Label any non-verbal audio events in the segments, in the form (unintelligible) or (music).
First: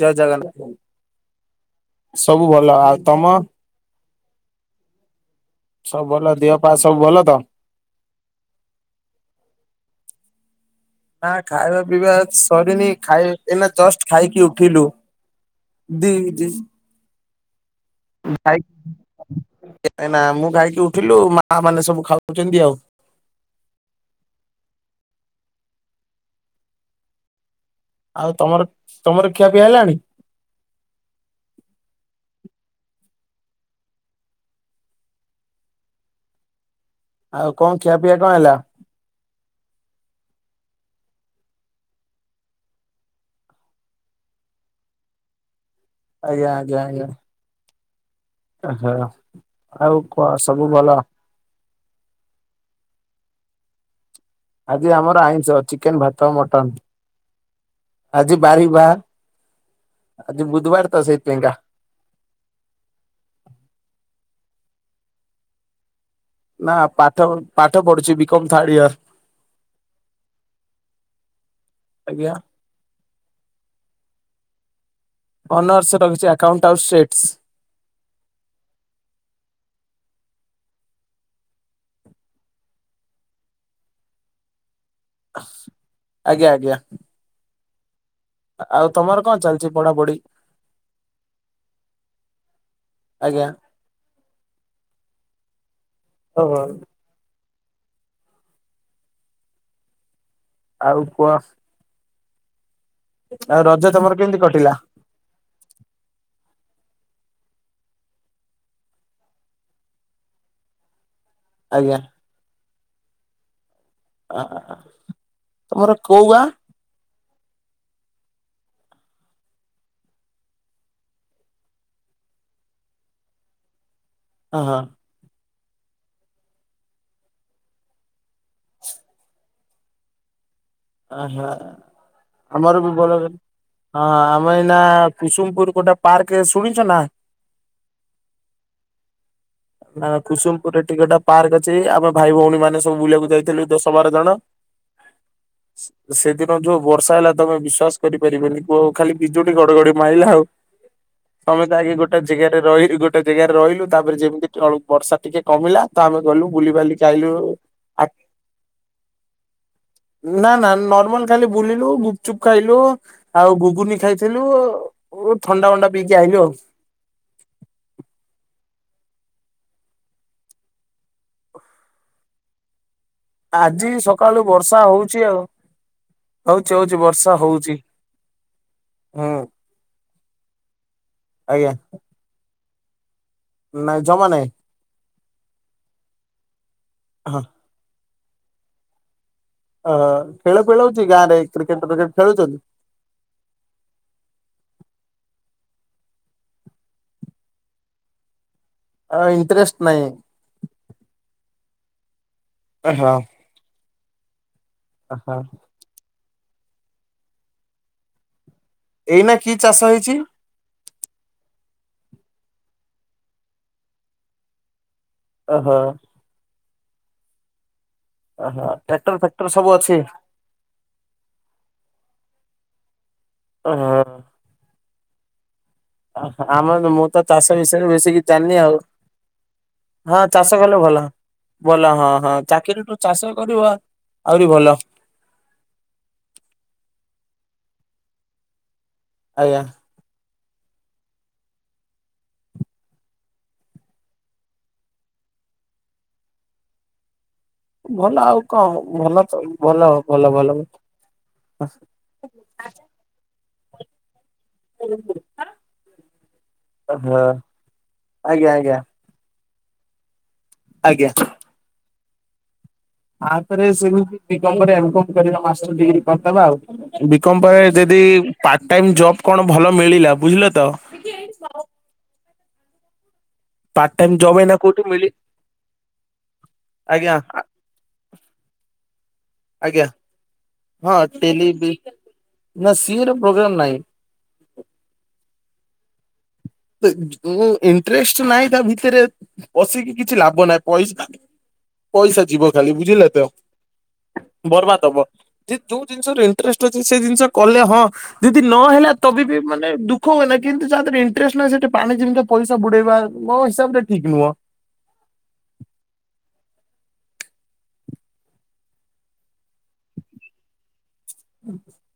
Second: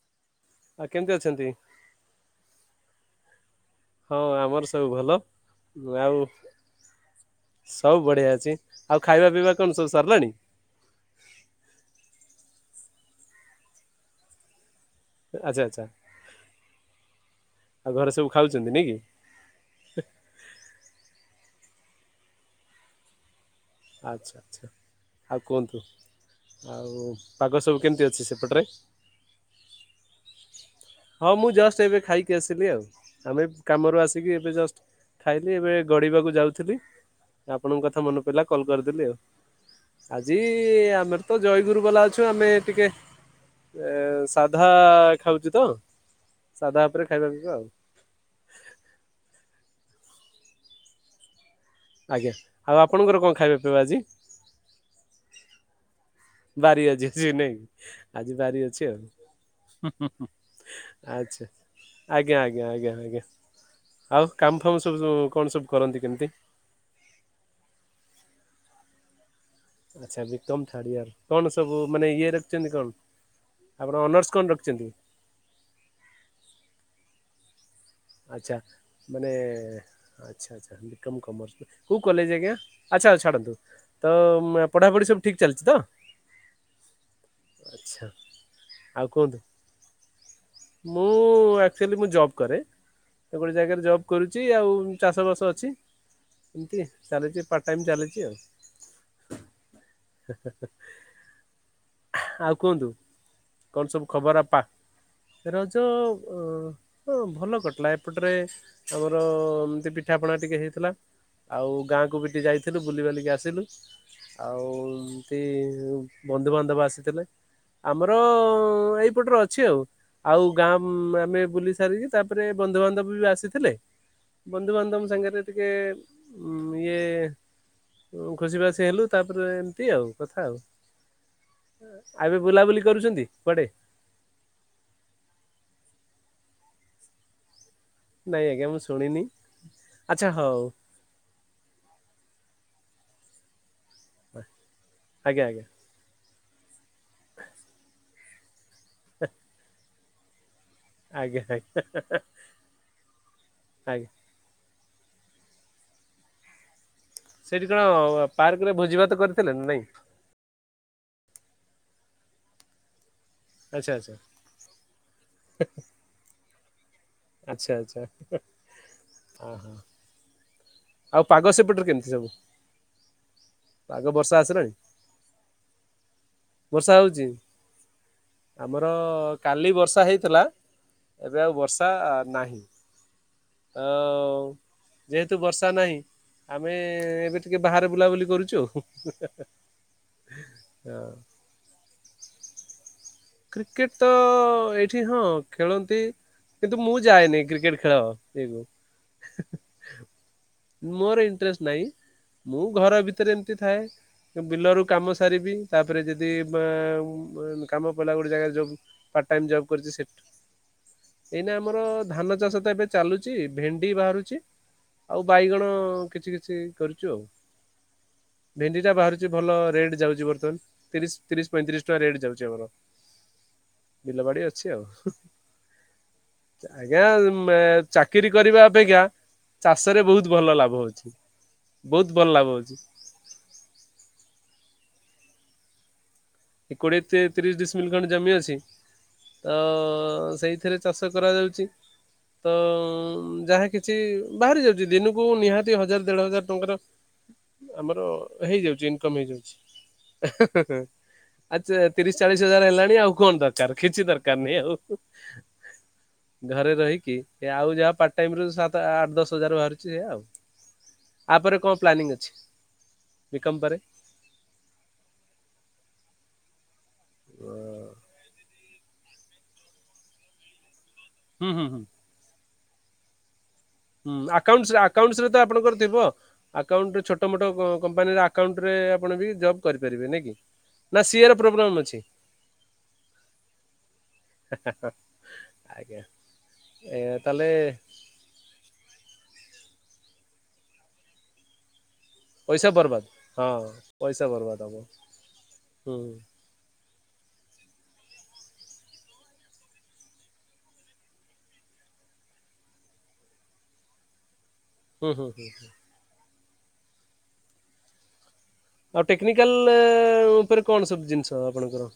ଜୟ ଜଗନ୍ନାଥ ଆଉ କେମିତି ଅଛନ୍ତି? ଭାଇ ସବୁ ଭଲ ଆଉ ତମ। ହଁ ଆମର ସବୁ ଭଲ। ସବୁ ଆଉ ଭଲ ଦେହ ପା ସବୁ ଭଲ ତ। ସବୁ ବଢିଆ ଅଛି ଆଉ ଖାଇବା ପିଇବା କଣ ସବୁ ସରିଲାଣି। ନା ଖାଇବା ପିଇବା ସରିନି। ଖାଇ ଏଇନା ଜଷ୍ଟ ଖାଇକି ଉଠିଲୁ ଆଚ୍ଛା ଆଚ୍ଛା। ଦି ଦି। ଆଉ ଘରେ ସବୁ ଖାଇ ଖାଉଛନ୍ତି ନାଇଁ କି? ଏଇନା ମୁଁ ଖାଇକି ଉଠିଲୁ ମା ମାନେ ସବୁ ଖାଉଛନ୍ତି ଆଉ। ଆଚ୍ଛା ଆଚ୍ଛା ଆଉ କୁହନ୍ତୁ ଆଉ ପାଗ ସବୁ କେମିତି ଅଛି ଆଉ ସେପଟରେ? ତମର ତମର ଖିଆ ପିଆ ହେଲାଣି? ହଁ ମୁଁ ଜଷ୍ଟ ଏବେ ଖାଇକି ଆସିଲି ଆଉ। ଆମେ କାମରୁ ଆସିକି ଏବେ ଜଷ୍ଟ ଖାଇଲି ଏବେ ଗଡିବାକୁ ଯାଉଥିଲି। ଆଉ କଣ ଖିଆ ପିଇଆ କଣ ହେଲା? କଲ କରିଦେଲେ ଆଉ ଆଜି ଆମେତ ଜୟଗୁରୁ ବାଲା ଅଛୁ ଆମେ ଟିକେ ଏ ସାଧା ଖାଉଛୁତ। ସାଧା ଉପରେ ଖାଇବା ପିଇବା ଆଉ। ଓହ ଆଉ କ ସବୁ ଭଲ? ଆଜ୍ଞା, ଆଉ ଆପଣଙ୍କର କଣ ଖାଇବା ପିଇବା ଆଜି? ଆଜି ଆମର ଆଇଁଚ ଚିକେନ ଭା ବାରି ଅଛି ଜିନେଇ ଆଜି ବାରି ଅଛି ଆଉ। ହୁଁ ହୁଁ ହୁଁ ଆଜି ବୁଧବାର ତ ଆଚ୍ଛା ସେଇଥିପାଇଁକା ଆଜ୍ଞା ଆଜ୍ଞା ଆଜ୍ଞା ଆଜ୍ଞା ଆଉ? କାମ ଫାମ ସବୁ ସୁ କଣ ସବୁ କରନ୍ତି କେମିତି? ନା ପାଠ ପାଠ ପଢୁଛି ବିକମ ଥାର୍ଡ ଇୟର। ଆଚ୍ଛା ବିକମ ଥାର୍ଡ ଇୟର, କଣ ସବୁ ମାନେ ଇଏ ଆଜ୍ଞା। ରଖିଛନ୍ତି କଣ ଆପଣ ଅନର୍ସ କଣ ରଖିଛନ୍ତି? ଅନର୍ସ ରଖଛି ଆକାଉଣ୍ଟ ଆଉ ସେଟ୍ସ। ଆଚ୍ଛା ମାନେ ଆଚ୍ଛା ଆଚ୍ଛା ବିକମ୍ କମର୍ସ। କୋଉ କଲେଜ ଆଜ୍ଞା ଆ ଆଚ୍ଛା ଛାଡନ୍ତୁ ତ ମୁଁ ଆ ପଢ଼ାପଢ଼ି ସବୁ ଠିକ୍ ଚାଲିଛି ତ? ଆଜ୍ଞା ଆଜ୍ଞା ଆଉ ତମର କଣ କୁହନ୍ତୁ, ଚାଲିଛି ପଢାପଢି ମୁଁ ଆକଚୁଆଲି ମୁଁ ଜବ କରେ। ଆଜ୍ଞା। ଏଭଳି ଜାଗାରେ ଜବ୍ କରୁଛି, ଆଉ ଚାଷ ବାସ ଅଛି। ଓହୋ। ଏମତି ଚାଲିଛି ପା ଟାଇମ୍ ଚାଲିଛି ଆଉ। ଆଉ କୁହ ଆଉ କୁହନ୍ତୁ ଆଉ ରଜ କଣ ସବୁ ତମର କେମିତି ଖବର ଆପା କଟିଲା ରଜ ଅ ହଁ ଭଲ କଟିଲା ଏପଟରେ ଆମର ଏମିତି ପିଠାପଣା ଟିକେ ହେଇଥିଲା। ଆଉ ଆଜ୍ଞା ଗାଁକୁ ବି ଟି ଯାଇଥିଲୁ ବୁଲିିବାଲିକି ଆସିଲୁ। ଆଉ ଆ- ଏମତି ତମର କୋଉ ଗାଁ? ବନ୍ଧୁବାନ୍ଧବ ଆସିଥିଲେ। ଆମର ଏଇପଟରେ ଅଛି ଆଉ। ଆଉ ଗାଁ ଆମେ ବୁଲି ସାରିକି ତାପରେ ବନ୍ଧୁବାନ୍ଧବ ବି ଆସିଥିଲେ ହଁ ହଁ ବନ୍ଧୁବାନ୍ଧବ ସାଙ୍ଗରେ ଟିକେ ଇଏ ଖୁସି ବାସି ହେଲୁ ତାପରେ ଏମିତି ଆଉ କଥା ଆଉ। ଆହା। ଆଉ ଏବେ ବୁଲାବୁଲି ଆମର ବି କରୁଛନ୍ତି ଭଲରେ କୁଆଡେ? ଆଁ ଆମେ ଏଇନା କୁସୁମପୁର କୋଟ ପାର୍କରେ ଶୁଣିଛ ନା? ନାଇଁ ଆଜ୍ଞା ମୁଁ ଶୁଣିନି ନା ଆଚ୍ଛା ହଉ କୁସୁମପୁରରେ ଟିକେଟା ପାର୍କ ଅଛି। ଆମେ ଭାଇ ଭଉଣୀ ମାନେ ସବୁ ବୁଲିବାକୁ ଯାଇଥିଲୁ ଦେ ଆଜ୍ଞା ଆଜ୍ଞା। ସେଦିନ ଯୋଉ ବର୍ଷା ହେଲା ତମେ ବିଶ୍ଵାସ କରିପାରିବେନି କୁ ଖାଲି ବିଜୁଳି ଘଡଘଡି ମାଇଲା ଆଉ। ଆଜ୍ଞା ତମେ ତ ଆଜ୍ଞା ଆଗେ ଗୋଟେ ଯେଗାରେ ରହି ଗୋଟେ ଜାଗାରେ ରହିଲୁ ଆଜ୍ଞା ତାପରେ ଯେମିତି ଟଳୁ ବର୍ଷା ଟିକେ କମିଲା ତା ଆମେ ଗଲୁ ବୁଲିିବାଲିି ସେଇଠି କଣ ପାର୍କ ରେ ଭୋଜି ଭାତ କରିଥିଲେ ନାଁ ନାଇଁ? ନା ନା ନର୍ମାଲ ଖାଲି ବୁଲିଲୁ, ଗୁପଚୁପ ଖାଇଲୁ ଆଉ ଆଚ୍ଛା ଗୁଗୁନି ଆଚ୍ଛା ଖାଇଥିଲୁ ଥଣ୍ଡା ମଣ୍ଡା ପିଇକି ଆଇଲୁ ଆଉ। ଆଚ୍ଛା ଆଚ୍ଛା ହ ହଁ ଆହ। ଆଉ ପାଗ ସେପଟରେ କେମିତି ସବୁ? ଆଜି ପାଗ ସକାଳୁ ଆସିଲାଣି ବର୍ଷା ହଉଚି ଆଉ। ହଉଛି ହଉଛିି ବର୍ଷା ହଉଚି। ଆମର କାଲି ବର୍ଷା ହେଇଥିଲା। ଏବେ ଆଉ ଆଜ୍ଞା ବର୍ଷା-ଆ ନାହିଁ। ଆ ନାଇଁ ଜମା ନାଇଁ ଉଁ ଯେହେତୁ ବର୍ଷା ନାହିଁ। ଆମେ ହଁ ଏବେ ଟିକେ ବାହାରେ ବୁଲାବୁଲି କରୁଛୁ। ହୁଁ ହୁଁ ହା ହା ହା। ଅହ ଖେଳ ଫେଳଉଛି ଗାଁରେ, କ୍ରିକେଟ୍ ବ୍ରିକେଟ୍ ଖେଳୁଛନ୍ତି। କ୍ରିକେଟ ତ ଏଇଠି ହଁ ଖେଳନ୍ତି। କିନ୍ତୁ, ମୁଁ ଯାଏନି କ୍ରିକେଟ ଖେଳ ଇଏକୁ। ଆ ଇଣ୍ଟରେଷ୍ଟ ନାହିଁ। ନାଇଁ, ମୁଁ ଘର ହଁ ଭିତରେ ଏମିତି ଥାଏ। ବିଲରୁ କାମ ଓହୋ ସାରିବି। ତା'ପରେ ଯଦି ବ ବ କାମ ପଇଲା ଗୋଟେ ଜାଗାରେ ଜଗୁ। ପାର୍ଟ ଏଇନା ଟାଇମ୍ କି ଜବ୍ ଚାଷ କରିଛି ହେଇଛି ସେଠି। ଏଇନା ଆମର ଧାନ ଚାଷ ତ ଏବେ ଚାଲୁଛି। ଭେଣ୍ଡି ବାହାରୁଛି ଆଉ ବାଇଗଣ ଓହୋ କିଛି କିଛି କରିଛୁ ଆଉ। ଓହୋ ଭେଣ୍ଡି ଟା ଟ୍ରାକ୍ଟର ବାହାରୁଛି ଫାକ୍ଟର ଭଲ। ସବୁ ଅଛି ରେଟ୍ ଯାଉଛି ବର୍ତ୍ତମାନ ତିରିଶ ତିରିଶ ପଇଁତିରିଶ ଟଙ୍କା ରେଟ୍ ଯାଉଛି ଆମର। ହଁ ବିଲବାଡି ଅଛି ଆଉ। ଆମର ମୁଁ ତ ଆଜ୍ଞା, ଚାଷ ମେ ବିଷୟରେ ବେଶୀ କିଛି ଚାକିରି ଜାଣିନି କରିବା ଆଉ ଅପେକ୍ଷା ଚାଷରେ ହଁ ବହୁତ ଚାଷ ଭଲ କଲେ ଲାଭ ହଉଛି। ଭଲ ହଁ, ବହୁତ ହଁ ଲାଭ ହଉଛି ଚାକିରିଠୁ ଚାଷ କରିବ ଆହୁରି ଭଲ। କୋଡିଏ ତି-ତିରିଶ ଡିସ୍ ମିଲ ଖଣ୍ଡେ ଜମି ଅଛି। ଆଜ୍ଞା ତ-ଅ ସେଇ ଏଥିରେ ଚାଷ କରାଯାଉଛି। ତ ଯାହା କିଛି ବାହାରି ଯାଉଛି। ଦିନକୁ ନିହାତି ହଜାର ଦେଢ ହଜାର ଟଙ୍କାର ଆମର ଭଲ ଆଉ କଣ? ହେଇଯାଉଛି ଇନକମ ଭଲ ତ ହେଇଯାଉଛି। ଭଲ ଭଲ ଭଲ ଆଚ୍ଛା, ତିରିଶ ଚାଳିଶ ହଜାର ହେଲାଣି ଆଉ, କଣ ଦରକାର? କିଛି ଦରକାର ନାହିଁ ଆଉ। ଘରେ ରହିକି। ଆଉ ଯାହା ପାର୍ ଟାଇମ୍ ରୁ ଆଜ୍ଞା ଆଜ୍ଞା ସାତ, ଆଠ, ଦଶ ସାତ ହଜାର ବାହାରୁଛି ଏୟା ଆଉ। ଆପରେ କଣ ପ୍ଳାଣ୍ଣିଙ୍ଗ ଅଛି? ବିକମ୍ ଆ'ପରେ ପରେ? ସେମିତି ବି କମ୍ କରିଆ, ମ୍ କମ୍ କରିଆ ମାସର ଡ଼ିଗ୍ରୀ କମ୍ ଦବା ଆଉ। ବି କମ୍ ହୁଁ ପରେ ଯଦି, ପାର୍ଟ ଟାଇମ୍ ଜବ କଣ ଭଲ ମିଳିଲା? ବୁଝିଲ ତ!। ହୁଁ ହୁଁ ହୁଁ। ପାର୍ଟ ହୁଁ, ଟାଇମ ଜବ ଏଇନା ଆକାଉଣ୍ଟସ୍ କୋଉଠି ମିଳି ଆକାଉଣ୍ଟସ୍ ରେ ଆପଣଙ୍କର ଥିବ। ଆକାଉଣ୍ଟ ରେ ଆଜ୍ଞା ଛୋଟ ମୋଟ କ-କମ୍ପାନୀର ଆକାଉଣ୍ଟରେ ଆପଣ ବି ଜବ୍ ଆଜ୍ଞା କରିପାରିବେ ନାଇକି? ହଁ ନା ସିଏର ଟେଲି ବି ପ୍ରୋବ୍ଲେମ୍ ଅଛି। ନା ସିଏ ର ପ୍ରୋଗ୍ରାମ ନାହିଁ। ଆଜ୍ଞା। ଯ ଏ ତାହେଲେ ଉଁ ଇଣ୍ଟରେଷ୍ଟ ନାହିଁ ତା ଭିତରେ ବସିକି କିଛି ଲାଭ ନାହିଁ। ପଇସ ପଇସା ଯିବ ଖାଲି ବର୍ବାଦ ବୁଝିଲେ ତ! ହଁ ବର୍ବାଦ ହବ। ଯେ ଯୋଉ ହୁଁ ଜିନିଷ ରେ ଇଣ୍ଟରେଷ୍ଟ ଅଛି। ସେ ଜିନିଷ କଲେ ହଁ ଯଦି ନ ହେଲା ତବି ବି ମାନେ ଦୁଃଖ ହୁଏନା। କିନ୍ତୁ ଯା ଦେହରେ ଇଂଟରେ ଟ୍ରେଷ୍ଟ ନାହିଁ, ସେଠି ପାଣି ଜିମିତି ପଇସା ବୁଡେଇବା ହିସାବ ରେ ଠିକ୍ ନୁହଁ। ହୁଁ ହୁଁ ହୁଁ ହ। ଆଉ ଟେକ୍ନିକାଲ-ଅ ଉପରେ କଣ ସବୁ ଜିନିଷ ଆପଣଙ୍କର,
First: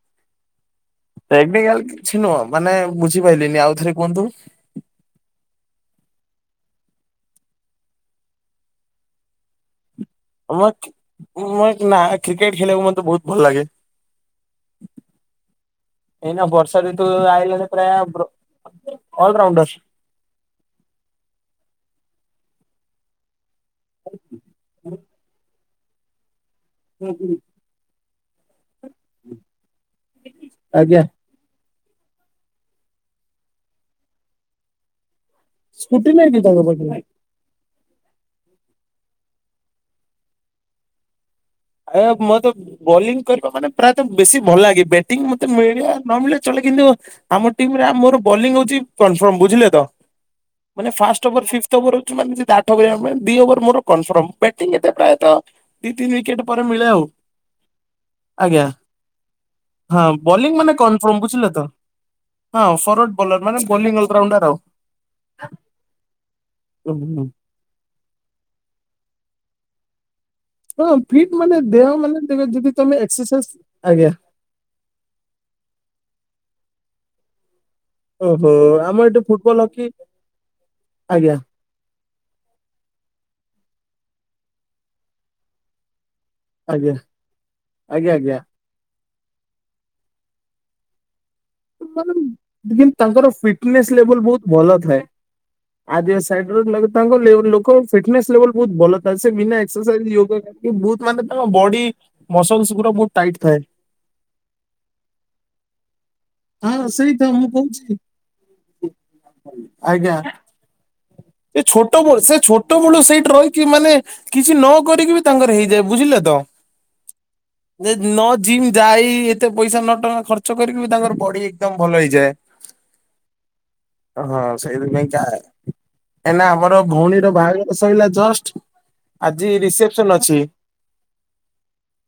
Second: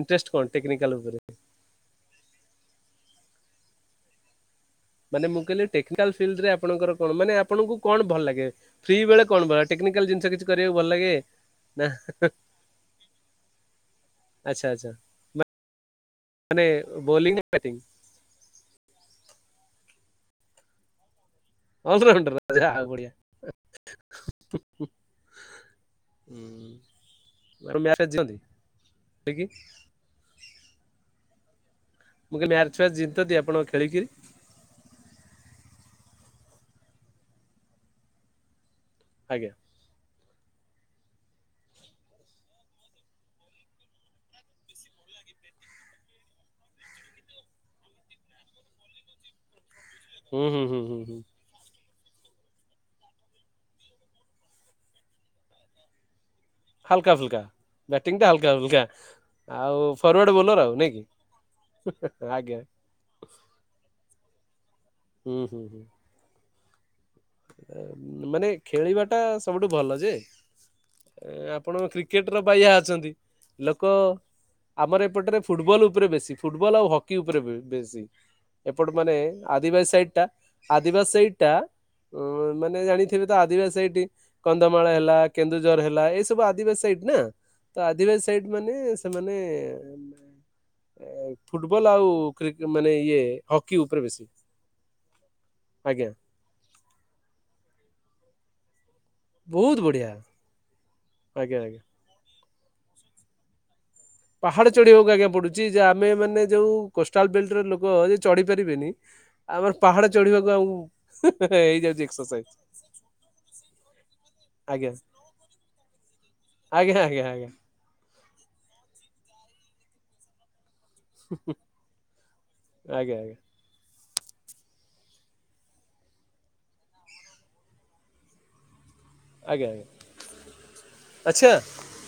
ଇଂଟରେଷ୍ଟ କଣ? ଟେକ୍ନି ଟେକ୍ନିକାଲ କିଛି ନୁହଁ। ମାନେ ବୁଝିପାଇଲିନି। ଆଉ ଥରେ କୁହନ୍ତୁ। ମାନେ ମୁଁ, କହିଲି ଟେକ୍ନିକାଲ ଫିଲ୍ଡ ରେ ଆପଣଙ୍କର କଣ? ମାନେ ଆପଣଙ୍କୁ କଣ ଭଲ ଲାଗେ? ଫ୍ରୀ ବେଳେ କଣ ବଳ ଟେକ୍ ଟେକ୍ନିକାଲ ଜିନିଷ କିଛି ଆମ କରିବାକୁ ଭଲ ଲାଗେ, ମୁଁ ନା ହଁ, ହଁ। କ୍ରିକେଟ ଖେଳିବାକୁ ମତେ ବହୁତ ଭଲ ଲାଗେ। ଆଛା ଆଚ୍ଛା ନା ଏଇନା ମାନେ ବର୍ଷା ଋତୁ ବୋଲିଂ ଆଇଲା ଯେ, ବ୍ୟାଟିଂ ପ୍ରା ବ୍ରୋ ଅଲରାଉଣ୍ଡର୍ ଅଲ୍ରାଉଣ୍ଡର! ଯା ହଉ ବଢ଼ିଆ। ହଁ (inaudible) ହେଜନ୍ତି। ଆଜ୍ଞା। ମୁଁ କହିଲି ମ୍ୟାଚ୍ ଫ୍ୟାଚ ଜିତନ୍ତି, ଆପଣଙ୍କ ଖେଳିକିରି? ସ୍କୁଟି ନାହିଁକି ତାଙ୍କ ପାଖରେ? ଆଜ୍ଞା। ଆ ମତେ ବୋଲିଂ କରିବା ମାନେ ପ୍ରାୟତଃ ବେଶୀ ଭଲ ଲାଗେ। ବ୍ୟାଟିଂ ମତେ ମିଳବା ନ ମିଳିବା ଚଳେ କିନ୍ତୁ ଆମ ଟିମ୍ ରେ ଆ ମୋର ବୋଲିଙ୍ଗ ହଉଛି କନଫମ୍ ବୁଝିଲେ ତ ହୁଁ ହୁଁ ହୁଁ ହୁଁ ହୁଁ ତ ମୋର ହୋଉଛି ମାନେ ଯେ ଆଠ ଓଭୋରିଆ ହୁଏ ଦି ଓଭର ମୋର୍ କନ୍ଫର୍ମ। ବ୍ୟାଟିଂ ଏତେ ପ୍ରାୟତଃ ଦି ତିନି ୱିକେଟ୍ ପରେ ମିଳେ ଆଉ ବ୍ୟାଟିଂ ଟା ହାଲକା ଆଜ୍ଞା ହୁଲ୍କା। ହଁ ବୋଲିଙ୍ଗ୍ ମାନେ କନଫର୍ମ ବୁଝିଲେ ତ ଆଜ୍ଞା। ହଁ ଫର୍ୱାର୍ଡ ବୋଲର ମାନେ ବୋଲିଙ୍ଗ ଅଲ ରାଉଣ୍ଡର ଆଉ। ହୁଁ ହୁଁ। ମାନେ ଖେଳିବା ଟା ସବୁଠୁ ଭଲ ଯେ ହଁ ଫିଟ୍ ମାନେ ଆପଣ ଦେହ ମାନେ କ୍ରିକେଟର ଦେଖ ବାୟା ଯଦି ତମେ ଅଛନ୍ତି। ଏକ୍ସରସାଇଜ ଲୋକ ଆଜ୍ଞା ଆମର ଏପଟରେ ଫୁଟ୍ ବଲ୍ ଉପରେ ବେଶୀ। ଫୁଟବଲ୍ ଆଉ ହକି ଉପରେ। ବେଶୀ। ଓହୋ ଏପଟ ଆମ ମାନେ ଏଠି ଫୁଟବଲ ହକି ଆଦିବାସୀ ସାଇଡ୍ ଟା ଆଦିବାସୀ ସାଇଡ୍ ଆଜ୍ଞା ଟା ହ ମାନେ ଜାଣିଥିବେ ତ ଆଦିବାସୀ ସାଇଟ୍ କନ୍ଧମାଳ ହେଲା କେନ୍ଦୁଝର ହେଲା ଏ ତୁବା ଆଦିବାସୀ ଆଜ୍ଞା ସାଇଟ୍ ନା ତ ଆଜ୍ଞା ଆଦିବାସୀ ଆଜ୍ଞା। ସାଇଟ୍ ମାନେ ତା ମାନେ ଏ ତାଙ୍କର ହକି ଫିଟନେସ୍ ଉପରେ ଲେବୁଲ୍ ବେଶୀ ବହୁତ ଭଲ ଥାଏ। ଆଜ୍ଞା ଆଦିବାସି ସାଇଟ୍ ର ତାଙ୍କ ଲୋ ଲୋକ ଫିଟନେସ୍ ଲେବୁଲ୍ ବହୁତ ଭଲ ସେ ବିନା ବହୁତ ବଢିଆ ଏକ୍ସରସାଇଜ୍ ୟୋଗା କରିକି ବହୁତ୍ ମାନେ ତମ ଆଜ୍ଞା ଆଜ୍ଞା ବଡି ମସଲ୍ସ ଗୁରା ବହୁତ ଟାଇଟ୍ ଥାଏ। ପାହାଡ ଚଢିବାକୁ ଆଞା ପଡୁଛି ଯା ଆମେ ମାନେ ଯୋଉ ହଁ ସେଇତ କୋଷ୍ଟାଲ ମୁଁ ବେଲ୍ଟ ର ଲୋକ କହୁଛି। ଯେ ଚଢି ପାରିବେନି ଆମର ପାହାଡ ଆଜ୍ଞା ଚଢିବାକୁ ଆଉ ସେ ହେଇଯାଉଛି ଛୋଟବେଳୁ ସେ ଏକ୍ସରସାଇଜ ଛୋଟବେଳୁ ସେଇଠି ରହିକି ମାନେ କିଛି ନ ଆଜ୍ଞା କରିକି ବି ତାଙ୍କର ହେଇଯାଏ ବୁଝିଲେ ତ ଆଜ୍ଞା। ଆଜ୍ଞା ଯେ ନ ଯିମ୍ ଯାଇ ଏତେ ପଇସା ନ ଟଙ୍କା ଖର୍ଚ୍ଚ କରିକି ବି ତାଙ୍କର ବଢି ଏକଦମ୍ ଭଲ ହେଇଯାଏ। ଆଜ୍ଞା ଆଜ୍ଞା ହଁ ସେଇଥିପାଇଁ କା ଏନା ଆମର ଭଉଣୀର ବାହାଘର ସଇଲା ଜଷ୍ଟ ଆଜି ଆଜ୍ଞା ଆଜ୍ଞା ରିସେପସନ୍ ଅଛି। ଆଚ୍ଛା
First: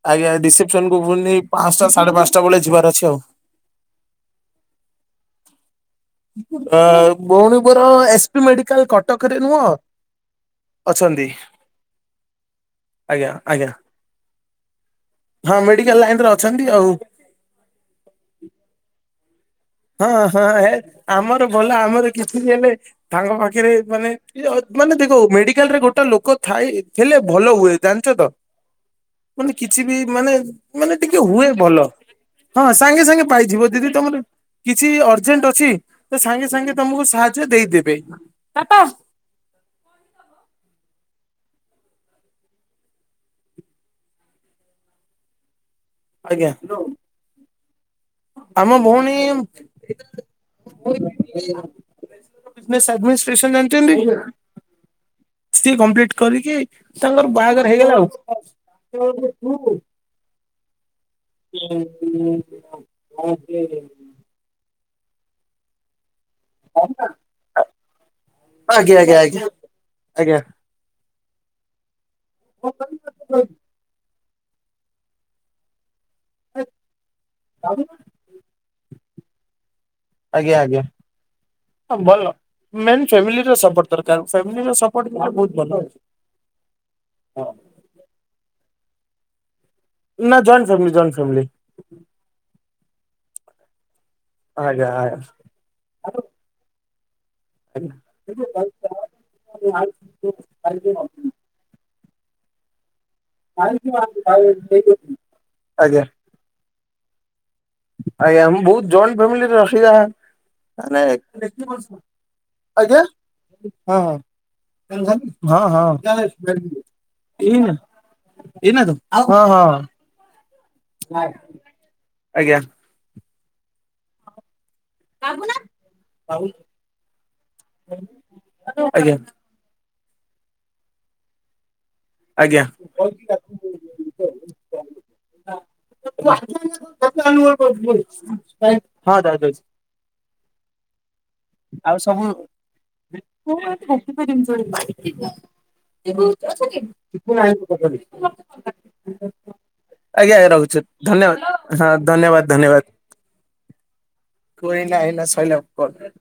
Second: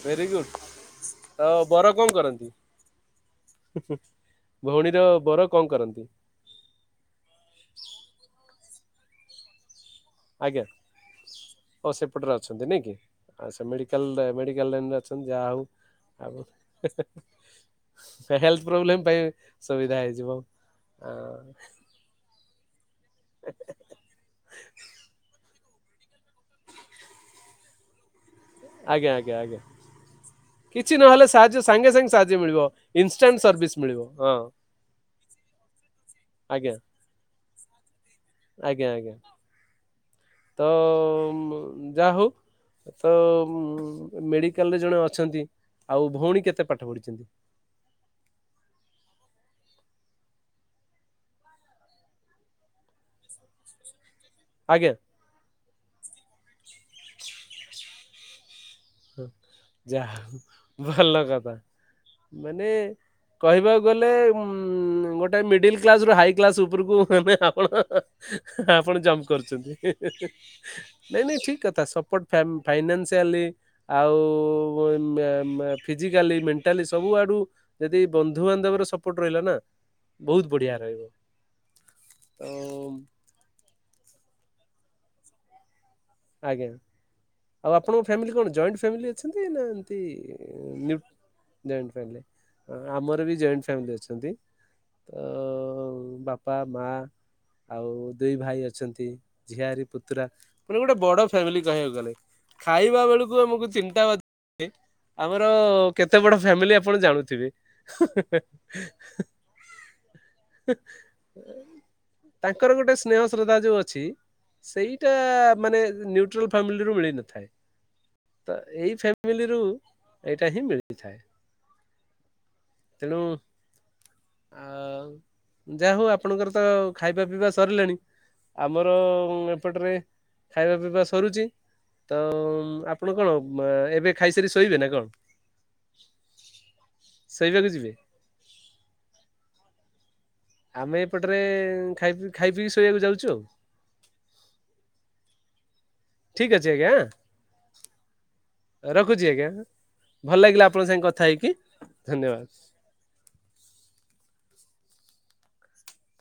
ଭେରି ଆଜ୍ଞା ଗୁଡ ରିସେପସନ୍ କୁ ଭୁନି ତ ପାଂଚଟା ସାଢେ ପାଂଚଟା ବେଳେ ଯିବାର ଅଛି ଆଉ। ହୁ ହୁ। ଆ ଭଉଣୀ ମୋର ଏସପି ମେଡି କାଲ୍ କଟକ ରେ ନୁହଁ ଆଜ୍ଞା। ଅଛନ୍ତି ଓ ସେପଟରେ ଅଛନ୍ତି ନାଇଁ କି। ଆଜ୍ଞା ଆ ସେ ଆଜ୍ଞା ମେଡିକାଲରେ ମେଡିକାଲ ଲାଇନରେ ଅଛନ୍ତି ଯାହା ହଉ ଲାଇନରେ ଅଛନ୍ତି ଆଉ ସେ ହେଲ୍ଥ ପ୍ରୋବ୍ଲେମ୍ ପାଇଁ ସୁବିଧା ହଁ ହେଇଯିବ। ହଁ ହେ ଆମର ଭଲ ଆମର କିଛି ବି ହେଲେ ତାଙ୍କ ପାଖରେ ମାନେ ମାନେ ଦେଖ ମେଡି କାଲରେ ଗୋଟେ ଲୋକ ଥାଇ ଥିଲେ ଭଲ ହୁଏ ଜାଣିଛ ତ ଆଜ୍ଞା ଆଜ୍ଞା ମାନେ ଆଜ୍ଞା କିଛି ବି ମାନେ ମାନେ କିଛି ଟିକେ ନହେଲେ ହୁଏ ସାହାଯ୍ୟ ଭଲ ସାଙ୍ଗେ ସାଙ୍ଗେ ସାହାଯ୍ୟ ମିଳିବ। ହଁ ସାଙ୍ଗେ ସାଙ୍ଗେ ଇନଷ୍ଟାଣ୍ଟ ପାଇ ସର୍ଭିସ୍ ମିଳିବ ହଁ କିଛି ଅର୍ଜେଣ୍ଟ ଅଛି ତ ସାଙ୍ଗେ ଆଜ୍ଞା ସାଙ୍ଗେ ତମକୁ ସାହାଯ୍ୟ ଦେଇଦେବେ (unintelligible) ଆଜ୍ଞା ଆଜ୍ଞା ତ ମୁଁ ଯାହଉ ତ ଉ ମେଡିକାଲରେ ଜଣେ ଅଛନ୍ତି ଆଉ ଭଉଣୀ ଆଜ୍ଞା କେତେ ପାଠ ପଢିଛନ୍ତି? ଆମ ଭଉଣୀ (unintelligible) ଜିନେସ୍ ଆଡମିନିଷ୍ଟ୍ରେସନ୍ ଜାଣିଛନ୍ତି? ଆଜ୍ଞା ସିଏ କମ୍ପ୍ଲିଟ୍ କରିକି ତାଙ୍କର ବାହାଘର ହେଇଗଲା ଆଉ। ଓ ଯାଆ ଭଲ କଥା ମାନେ କହିବାକୁ ଗଲେ ମ ଉଁ ଗୋଟେ ମିଡିଲ କ୍ଲାସ ରୁ ଆଇ କ୍ଲାସ ଉପରକୁ ଏବେ ଆପଣ ଆପଣ ଆଜ୍ଞା ଆଜ୍ଞା ଜମ୍ପ ଆଜ୍ଞା କରୁଚନ୍ତି ଆଜ୍ଞା ଠିକ୍ କଥା ସପୋର୍ଟ ଫା ଫାଇନାସଆଲି ଆଉ ମେ ମେ ଫିଜିକାଲି ମେଣ୍ଟାଲି ସବୁ ଆଡୁ ଯଦି ବନ୍ଧୁବାନ୍ଧବର ସପୋର୍ଟ ରହିଲା ନା ବହୁତ ଆଜ୍ଞା ବଢିଆ ଆଜ୍ଞା ରହିବ ହଁ ଭଲ ତ ମେ ବି ଫ୍ୟାମିଲି ର ସପୋ ଦରକାର ଫ୍ୟାମିଲିର ସପୋର୍ଟ ମିଳିଲେ ବହୁତ ଭଲ। ଆଜ୍ଞା ଆଉ ଆପଣଙ୍କ ଫ୍ୟାମିଲି କଣ ଜଏଣ୍ଟ ଫ୍ୟାମିଲି ଅଛନ୍ତି ନା ଇ ନା joint family joint family lift joint family ଆମର ବି ଜଏଣ୍ଟ ଫ୍ୟାମିଲି ଅଛି। ଅନ୍ତି ଆଜ୍ଞା ଆଜ୍ଞା। ଅ ବାପା ମା ଆଉ ଆଜ୍ଞା ଦୁଇ ଭାଇ ଅଛନ୍ତି ଝିଆରୀ ପୁତୁରା ମାନେ ଗୋଟେ ବଡ ଫ୍ୟାମିଲି କହିବାକୁ ଗଲେ ଖାଇବା ବେଳକୁ ଆମକୁ ତିନ୍ତାଟା ଅଛି ଆମର ଆଜ୍ଞା କେତେ ବଡ ଫ୍ୟାମିଲି ଆପଣ ଜାଣୁଥିବେ। ଆଜ୍ଞା ମୁ ବହୁତୁ ଜଏଣ୍ଟ ଫ୍ୟାମିଲିରେ ଅସୁବିଧା ତାଙ୍କର ଗୋଟେ ଆଜ୍ଞା ସ୍ନେହ ଶ୍ରଦ୍ଧା ଯୋଉ ହଁ ଅଛି। ହଁ। ସେଇଟା ହଁ ମାନେ ହଁ ନିୟୁଟ୍ରାଲ୍ ଫ୍ୟାମିଲିରୁ ମିଳି ନଥାଏ ଏଇନା ତ ଏଇନା ଏଇ ହଁ ଫ୍ୟାମିଲିରୁ ହଁ ଏଟା ହିଁ ମିଳିଥାଏ ତେଣୁ ଆ ଆପ ଯାହା ହଉ ଆପଣଙ୍କର ତ ଖାଇବା ପିଇବା ସରିଲାଣି ଆମର ଆଜ୍ଞା ଏପଟରେ ଖାଇବା ପିଇବା ସରୁଛି। ତ ଆଜ୍ଞା ଆପଣ କଣ ଏବେ ଖାଇସାରି ଶୋଇବେ ନା କଣ? (unintelligible) ଶୋଇବାକୁ ଯିବେ। ହଁ ଯାଉଚି ଯାଉଚି। ଆମେ ଏପଟରେ ଆଉ ଖାଇ ପି- ଖାଇ ପିଇକି ଶୋଇବାକୁ ଯାଉଛୁ ସବୁ ଆଉ। ଜିନିଷ (unintelligible) ଚିକୁ ଠିକ୍ ଅଛ ଅଛି କି ଆଜ୍ଞା। ଚିକୁ ନାହିଁ ରଖୁଛି ଆଜ୍ଞା (unintelligible) ଆଜ୍ଞା ଭଲ ଲାଗିଲା ରହୁଛୁ ଆପଣଙ୍କ ସାଙ୍ଗେ କଥା ଧନ୍ୟବାଦ ହେଇକି ହଁ ଧନ୍ୟବାଦ ଧନ୍ୟବାଦ। ତୁ ଏଇନା ଏଇନା ଶଇଲା ପରେ।